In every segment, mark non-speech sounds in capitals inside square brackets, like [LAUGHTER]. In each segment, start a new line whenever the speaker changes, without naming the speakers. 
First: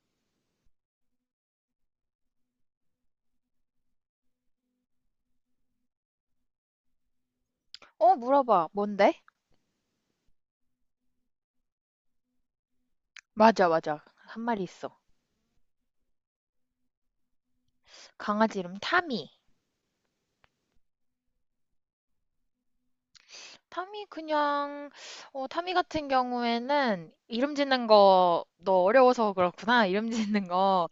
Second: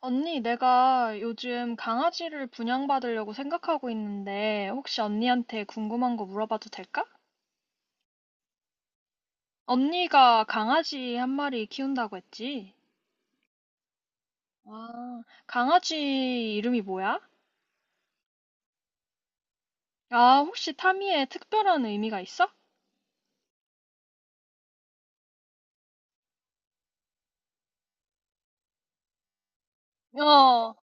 언니, 내가 요즘 강아지를 분양받으려고 생각하고 있는데, 혹시 언니한테 궁금한 거 물어봐도 될까?
물어봐. 뭔데?
언니가 강아지 한 마리 키운다고 했지?
맞아, 맞아. 한 마리 있어.
아, 강아지 이름이 뭐야?
강아지 이름 타미.
아, 혹시 타미에 특별한 의미가 있어?
타미 그냥 타미 같은 경우에는 이름 짓는 거 너 어려워서 그렇구나. [LAUGHS] 이름 짓는
어,
거.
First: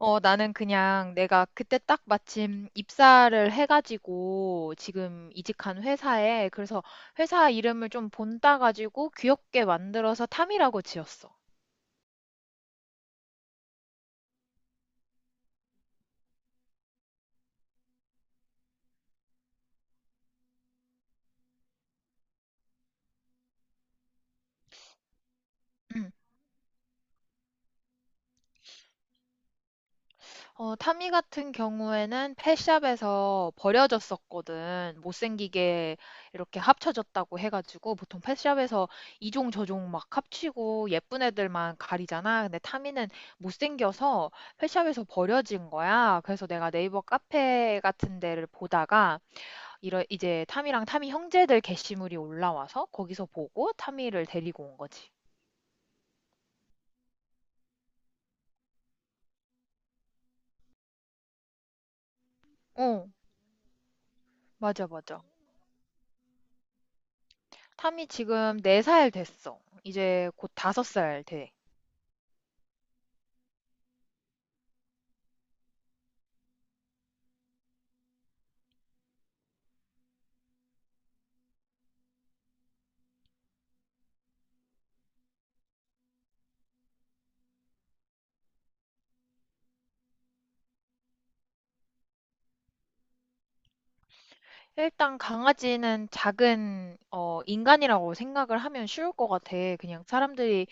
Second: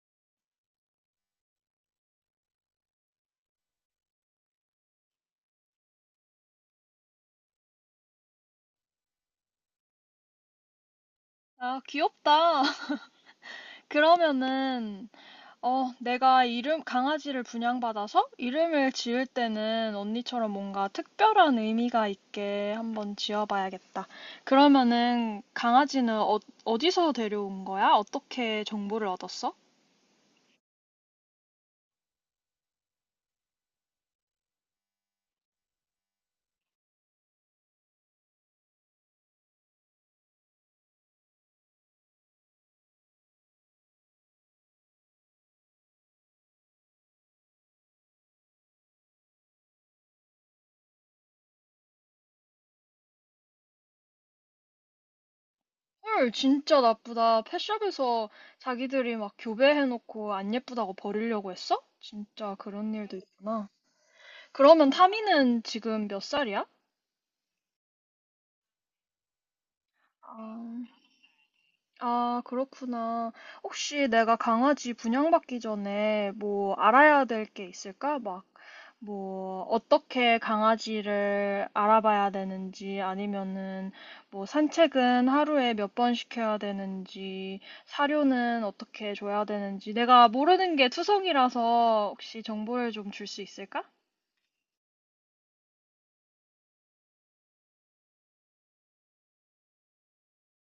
나는 그냥 내가 그때 딱 마침 입사를 해가지고 지금 이직한 회사에, 그래서 회사 이름을 좀 본따 가지고 귀엽게 만들어서 타미라고 지었어.
아, 귀엽다. [LAUGHS] 그러면은 내가 이름, 강아지를 분양받아서 이름을 지을 때는 언니처럼 뭔가 특별한 의미가 있게 한번 지어봐야겠다. 그러면은
응.
강아지는 어디서 데려온 거야? 어떻게 정보를 얻었어?
타미 같은 경우에는 펫샵에서 버려졌었거든. 못생기게 이렇게 합쳐졌다고 해가지고. 보통 펫샵에서 이종 저종 막 합치고 예쁜 애들만 가리잖아. 근데 타미는 못생겨서 펫샵에서 버려진 거야. 그래서 내가 네이버 카페 같은 데를 보다가 이제 타미랑 타미 형제들 게시물이 올라와서 거기서 보고 타미를 데리고 온 거지.
헐, 진짜 나쁘다. 펫샵에서 자기들이 막 교배해놓고 안 예쁘다고 버리려고 했어? 진짜 그런
어,
일도 있구나.
맞아,
그러면
맞아.
타미는 지금 몇 살이야?
타미 지금 4살 됐어. 이제 곧
아,
5살 돼.
아, 그렇구나. 혹시 내가 강아지 분양받기 전에 뭐 알아야 될 게 있을까? 막, 뭐, 어떻게 강아지를 알아봐야 되는지, 아니면은 뭐 산책은 하루에 몇 번 시켜야 되는지, 사료는 어떻게 줘야 되는지, 내가 모르는 게 투성이라서 혹시 정보를 좀 줄 수 있을까?
일단 강아지는 작은 인간이라고 생각을 하면 쉬울 것 같아. 그냥 사람들이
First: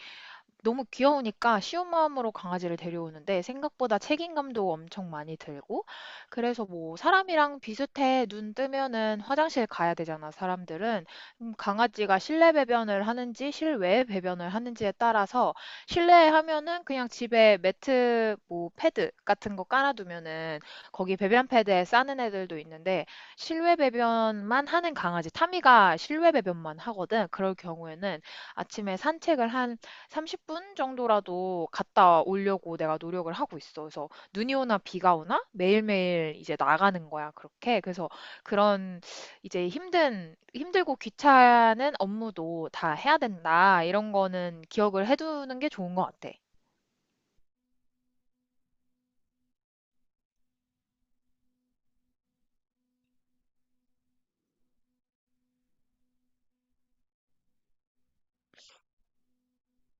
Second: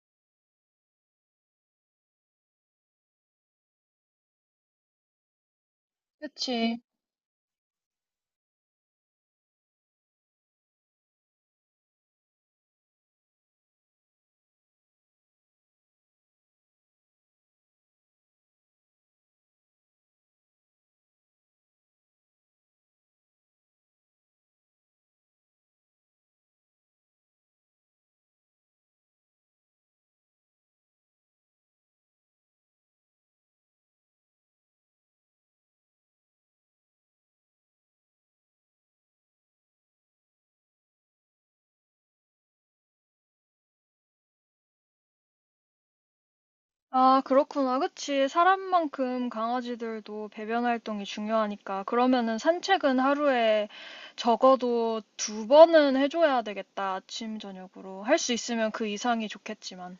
너무 귀여우니까 쉬운 마음으로 강아지를 데려오는데, 생각보다 책임감도 엄청 많이 들고. 그래서
그치.
뭐 사람이랑 비슷해. 눈 뜨면은 화장실 가야 되잖아, 사람들은. 강아지가 실내 배변을 하는지 실외 배변을 하는지에 따라서 실내에 하면은 그냥 집에 매트 뭐 패드 같은 거 깔아두면은 거기 배변 패드에 싸는 애들도 있는데, 실외 배변만 하는 강아지, 타미가 실외 배변만 하거든. 그럴 경우에는 아침에 산책을 한 30분 정도라도 갔다 오려고 내가 노력을 하고 있어. 그래서 눈이 오나 비가 오나 매일매일 이제 나가는 거야, 그렇게. 그래서 그런 이제 힘들고 귀찮은 업무도 다 해야 된다. 이런 거는 기억을 해두는 게 좋은 것 같아.
아, 그렇구나. 그치. 사람만큼 강아지들도 배변 활동이 중요하니까. 그러면은 산책은 하루에 적어도 두 번은 해줘야 되겠다. 아침, 저녁으로. 할 수 있으면 그 이상이 좋겠지만.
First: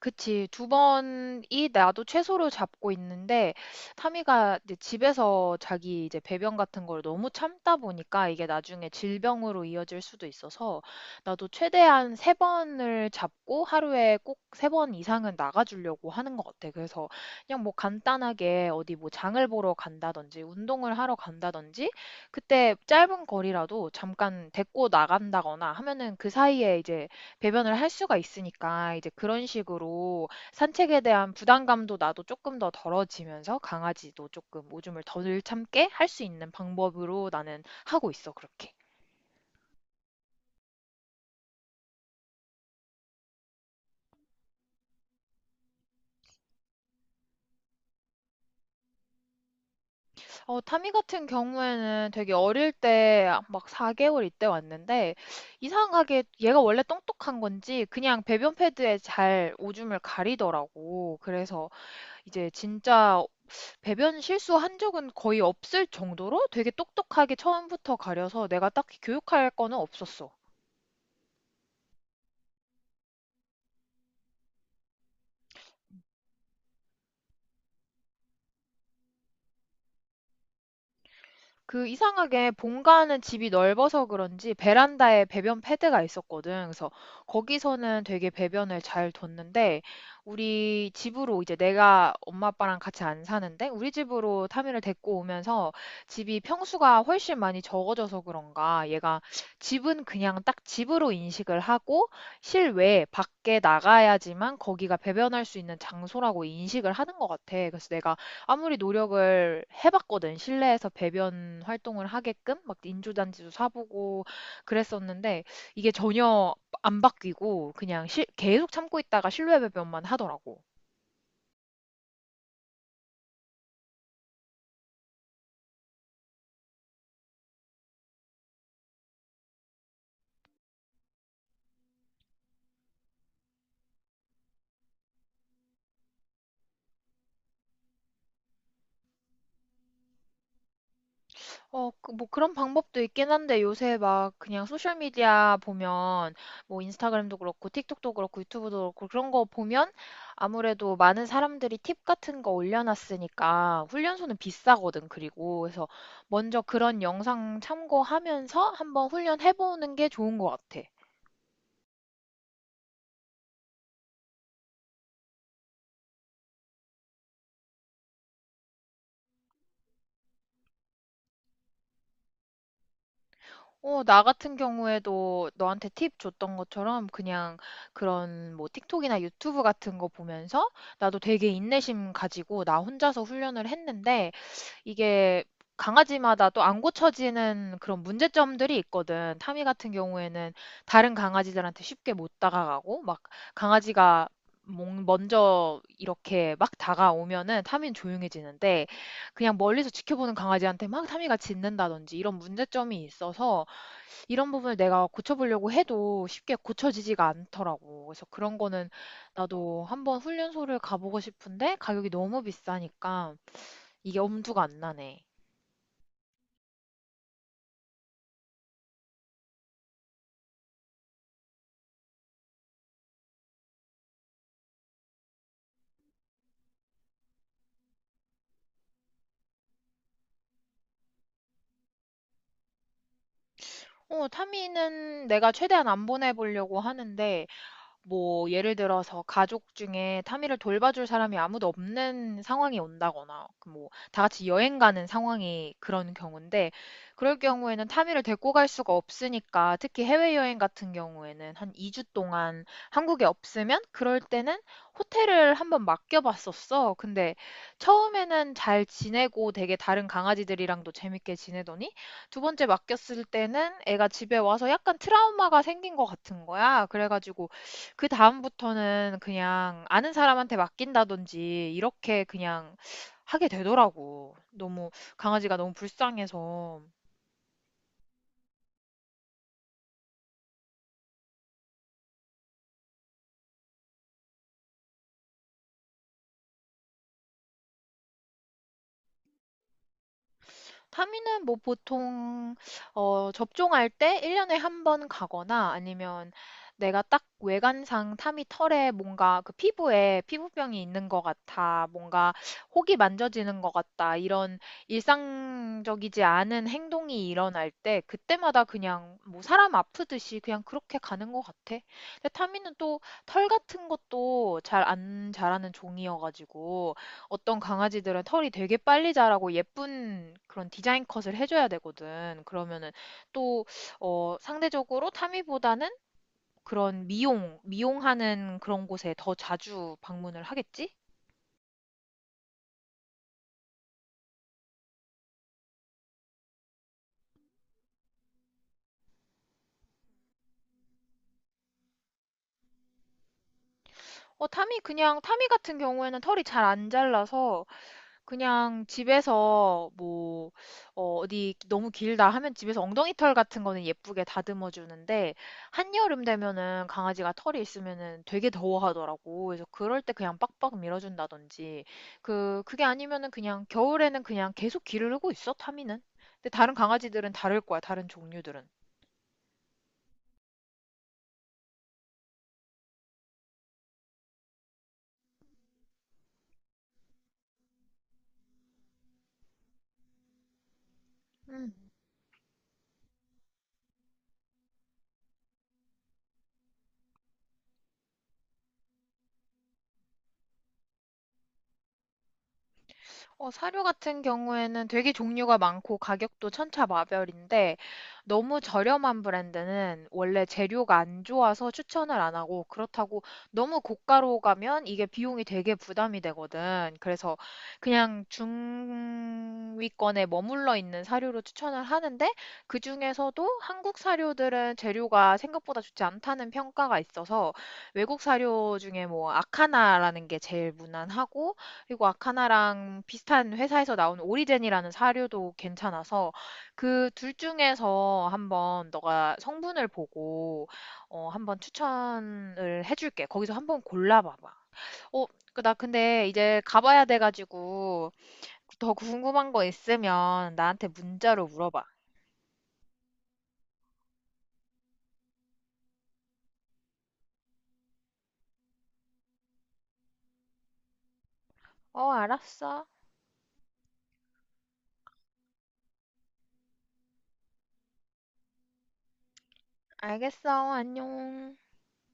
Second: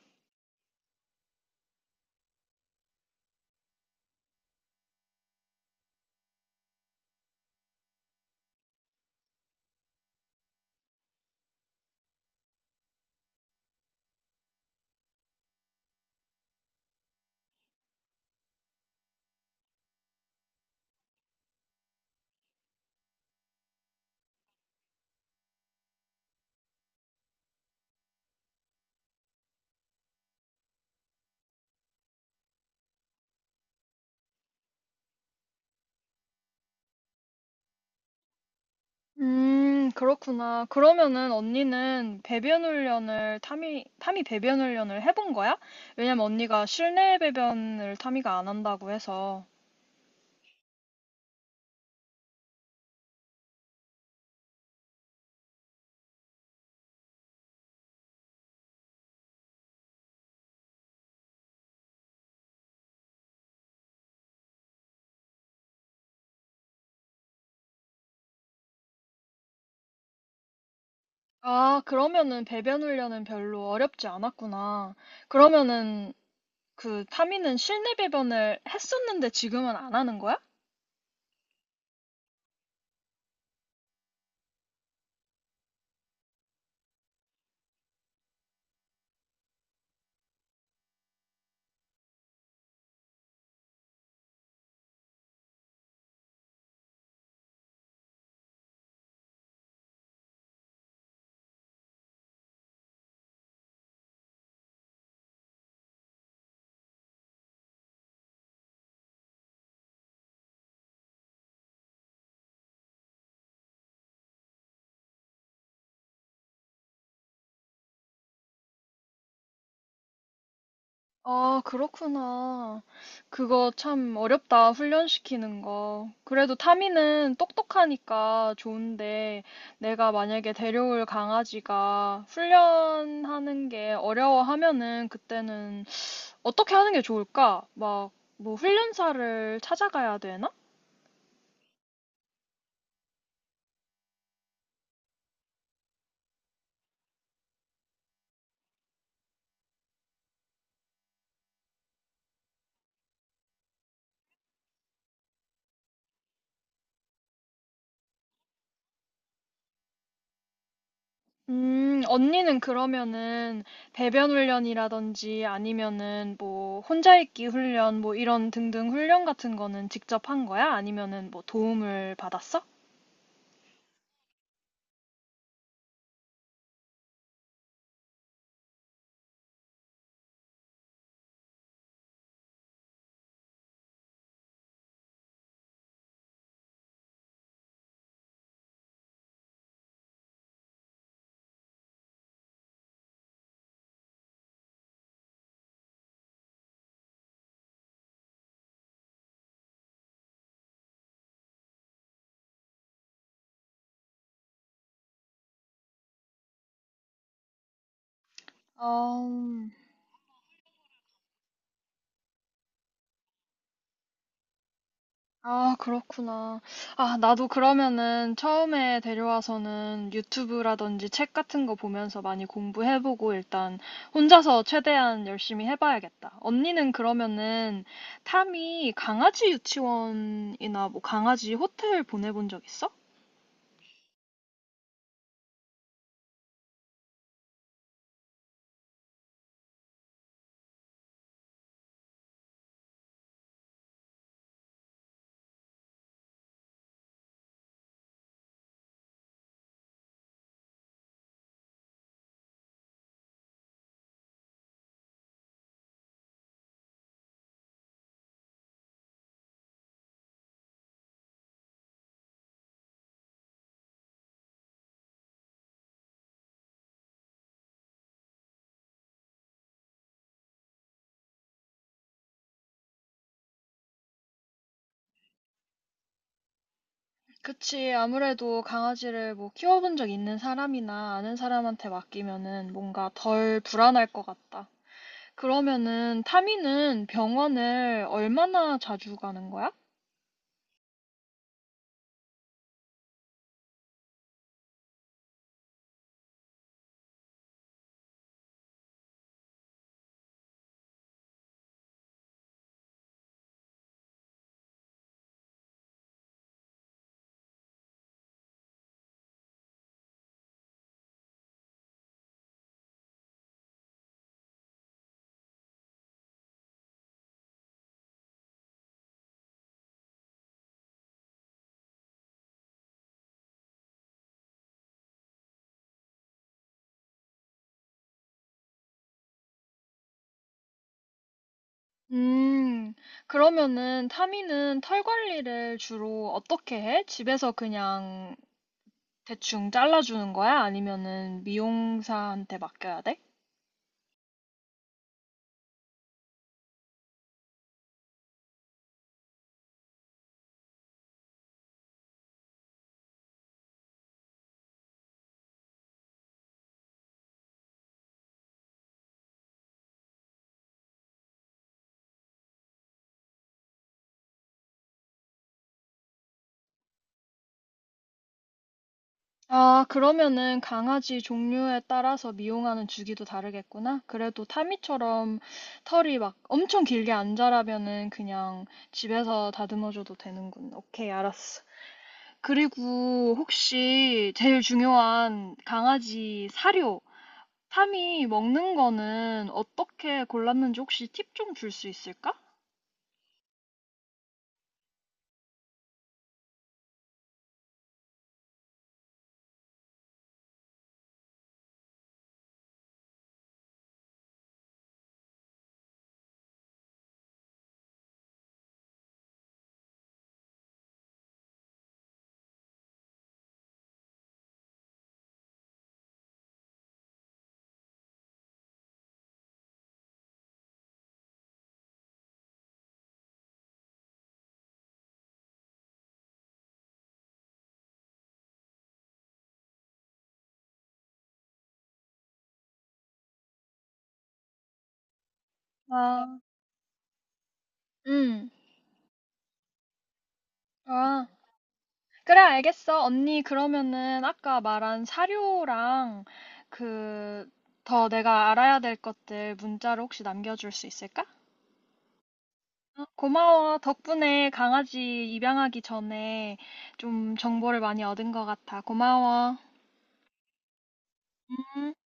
그치. 2 번이 나도 최소로 잡고 있는데, 타미가 이제 집에서 자기 이제 배변 같은 걸 너무 참다 보니까 이게 나중에 질병으로 이어질 수도 있어서 나도 최대한 3 번을 잡고 하루에 꼭 3번 이상은 나가 주려고 하는 것 같아. 그래서 그냥 뭐 간단하게 어디 뭐 장을 보러 간다든지 운동을 하러 간다든지 그때 짧은 거리라도 잠깐 데리고 나간다거나 하면은 그 사이에 이제 배변을 할 수가 있으니까, 이제 그런 식으로 산책에 대한 부담감도 나도 조금 더 덜어지면서 강아지도 조금 오줌을 덜 참게 할 수 있는 방법으로 나는 하고 있어, 그렇게.
그렇구나. 그러면은 언니는 배변 훈련을 타미 배변 훈련을 해본 거야? 왜냐면 언니가 실내 배변을 타미가 안 한다고 해서.
타미 같은 경우에는 되게 어릴 때 막 4 개월, 이때 왔는데 이상하게 얘가 원래 똑똑한 건지 그냥 배변 패드에 잘 오줌을 가리더라고. 그래서 이제 진짜 배변 실수한 적은 거의 없을 정도로 되게 똑똑하게 처음부터 가려서 내가 딱히 교육할 거는 없었어.
아, 그러면은 배변 훈련은 별로 어렵지 않았구나. 그러면은 그 타미는 실내 배변을 했었는데 지금은 안 하는 거야?
그 이상하게 본가는 집이 넓어서 그런지 베란다에 배변 패드가 있었거든. 그래서 거기서는 되게 배변을 잘 뒀는데, 우리 집으로 이제, 내가 엄마 아빠랑 같이 안 사는데, 우리 집으로 타미를 데리고 오면서 집이 평수가 훨씬 많이 적어져서 그런가 얘가 집은 그냥 딱 집으로 인식을 하고 실외 밖에 나가야지만 거기가 배변할 수 있는 장소라고 인식을 하는 것 같아. 그래서 내가 아무리 노력을 해봤거든. 실내에서 배변 활동을 하게끔 막 인조잔지도 사보고 그랬었는데 이게 전혀 안 바뀌고 계속 참고 있다가 실외 배변만 하더라고.
아, 그렇구나. 그거 참 어렵다, 훈련시키는 거. 그래도 타미는 똑똑하니까 좋은데, 내가 만약에 데려올 강아지가 훈련하는 게 어려워하면은 그때는 어떻게 하는 게 좋을까? 막, 뭐 훈련사를 찾아가야 되나?
어, 뭐 그런 방법도 있긴 한데 요새 막 그냥 소셜미디어 보면 뭐 인스타그램도 그렇고 틱톡도 그렇고 유튜브도 그렇고, 그런 거 보면 아무래도 많은 사람들이 팁 같은 거 올려놨으니까. 훈련소는 비싸거든. 그리고 그래서 먼저 그런 영상 참고하면서 한번 훈련해보는 게 좋은 것 같아.
언니는 그러면은 배변 훈련이라든지 아니면은 뭐 혼자 있기 훈련 뭐 이런 등등 훈련 같은 거는 직접 한 거야? 아니면은 뭐 도움을 받았어?
나 같은 경우에도 너한테 팁 줬던 것처럼 그냥 그런 뭐 틱톡이나 유튜브 같은 거 보면서 나도 되게 인내심 가지고 나 혼자서 훈련을 했는데, 이게 강아지마다 또 안 고쳐지는 그런 문제점들이 있거든. 타미 같은 경우에는 다른 강아지들한테 쉽게 못 다가가고, 막 강아지가 먼저 이렇게 막 다가오면은 타미는 조용해지는데, 그냥 멀리서 지켜보는 강아지한테 막 타미가 짖는다든지 이런 문제점이 있어서 이런 부분을 내가 고쳐보려고 해도 쉽게 고쳐지지가 않더라고. 그래서 그런 거는
어,
나도 한번 훈련소를 가보고 싶은데 가격이 너무 비싸니까 이게 엄두가 안 나네.
아, 그렇구나. 아, 나도 그러면은 처음에 데려와서는 유튜브라든지 책 같은 거 보면서 많이 공부해보고 일단 혼자서 최대한 열심히 해봐야겠다. 언니는 그러면은 탐이 강아지 유치원이나 뭐 강아지 호텔 보내본 적 있어?
어, 타미는 내가 최대한 안 보내보려고 하는데, 뭐 예를 들어서 가족 중에 타미를 돌봐줄 사람이 아무도 없는 상황이 온다거나 그 뭐 다 같이 여행 가는 상황이 그런 경우인데, 그럴 경우에는 타미를 데리고 갈 수가 없으니까. 특히 해외여행 같은 경우에는 한 2주 동안 한국에 없으면 그럴 때는 호텔을 한번 맡겨봤었어. 근데 처음에는 잘 지내고 되게 다른 강아지들이랑도 재밌게 지내더니 두 번째 맡겼을 때는 애가 집에 와서 약간 트라우마가 생긴 것 같은 거야. 그래가지고 그다음부터는 그냥 아는 사람한테 맡긴다든지 이렇게 그냥 하게 되더라고. 너무 강아지가 너무 불쌍해서.
그치. 아무래도 강아지를 뭐 키워본 적 있는 사람이나 아는 사람한테 맡기면은 뭔가 덜 불안할 것 같다. 그러면은 타미는 병원을 얼마나 자주 가는 거야?
타미는 뭐 보통 접종할 때 1년에 한 번 가거나, 아니면 내가 딱 외관상 타미 털에 뭔가 그 피부에 피부병이 있는 것 같아, 뭔가 혹이 만져지는 것 같다, 이런 일상적이지 않은 행동이 일어날 때 그때마다 그냥 뭐 사람 아프듯이 그냥 그렇게 가는 것 같아. 근데 타미는 또 털 같은 것도 잘 안 자라는 종이어가지고, 어떤 강아지들은 털이 되게 빨리 자라고 예쁜 그런 디자인 컷을 해줘야 되거든. 그러면은 또, 상대적으로 타미보다는 그런 미용하는 그런 곳에 더 자주 방문을 하겠지?
음, 그러면은 타미는 털 관리를 주로 어떻게 해? 집에서 그냥 대충 잘라주는 거야? 아니면은 미용사한테 맡겨야 돼?
타미 같은 경우에는 털이 잘 안 잘라서 그냥 집에서 어디 너무 길다 하면 집에서 엉덩이 털 같은 거는 예쁘게 다듬어 주는데, 한여름 되면은 강아지가 털이 있으면은 되게 더워하더라고. 그래서 그럴 때 그냥 빡빡 밀어준다든지, 그게 아니면은 그냥 겨울에는 그냥 계속 기르고 있어, 타미는. 근데 다른 강아지들은 다를 거야, 다른 종류들은.
아, 그러면은 강아지 종류에 따라서 미용하는 주기도 다르겠구나. 그래도 타미처럼 털이 막 엄청 길게 안 자라면은 그냥 집에서 다듬어줘도 되는군. 오케이, 알았어.
음.
그리고 혹시 제일 중요한 강아지 사료. 삼이 먹는 거는 어떻게 골랐는지 혹시 팁 좀 줄 수 있을까?
사료 같은 경우에는 되게 종류가 많고 가격도 천차만별인데 너무 저렴한 브랜드는 원래 재료가 안 좋아서 추천을 안 하고, 그렇다고 너무 고가로 가면 이게 비용이 되게 부담이 되거든. 그래서 그냥 중위권에 머물러 있는 사료로 추천을 하는데, 그중에서도 한국 사료들은 재료가 생각보다 좋지 않다는 평가가 있어서 외국 사료 중에 뭐 아카나라는 게 제일 무난하고, 그리고 아카나랑 비슷한 회사에서 나온 오리젠이라는 사료도 괜찮아서 그 둘 중에서 한번 너가 성분을 보고 한번 추천을 해줄게. 거기서 한번 골라봐봐. 어, 나 근데
아,
이제 가봐야 돼가지고.
음.
더 궁금한 거 있으면 나한테
아,
문자로 물어봐.
그래, 알겠어. 언니, 그러면은 아까 말한 사료랑 그, 더 내가 알아야 될 것들 문자로 혹시 남겨줄 수 있을까?
어, 알았어.
어, 고마워. 덕분에 강아지 입양하기 전에 좀 정보를 많이 얻은 것 같아. 고마워.
알겠어. 안녕.
음.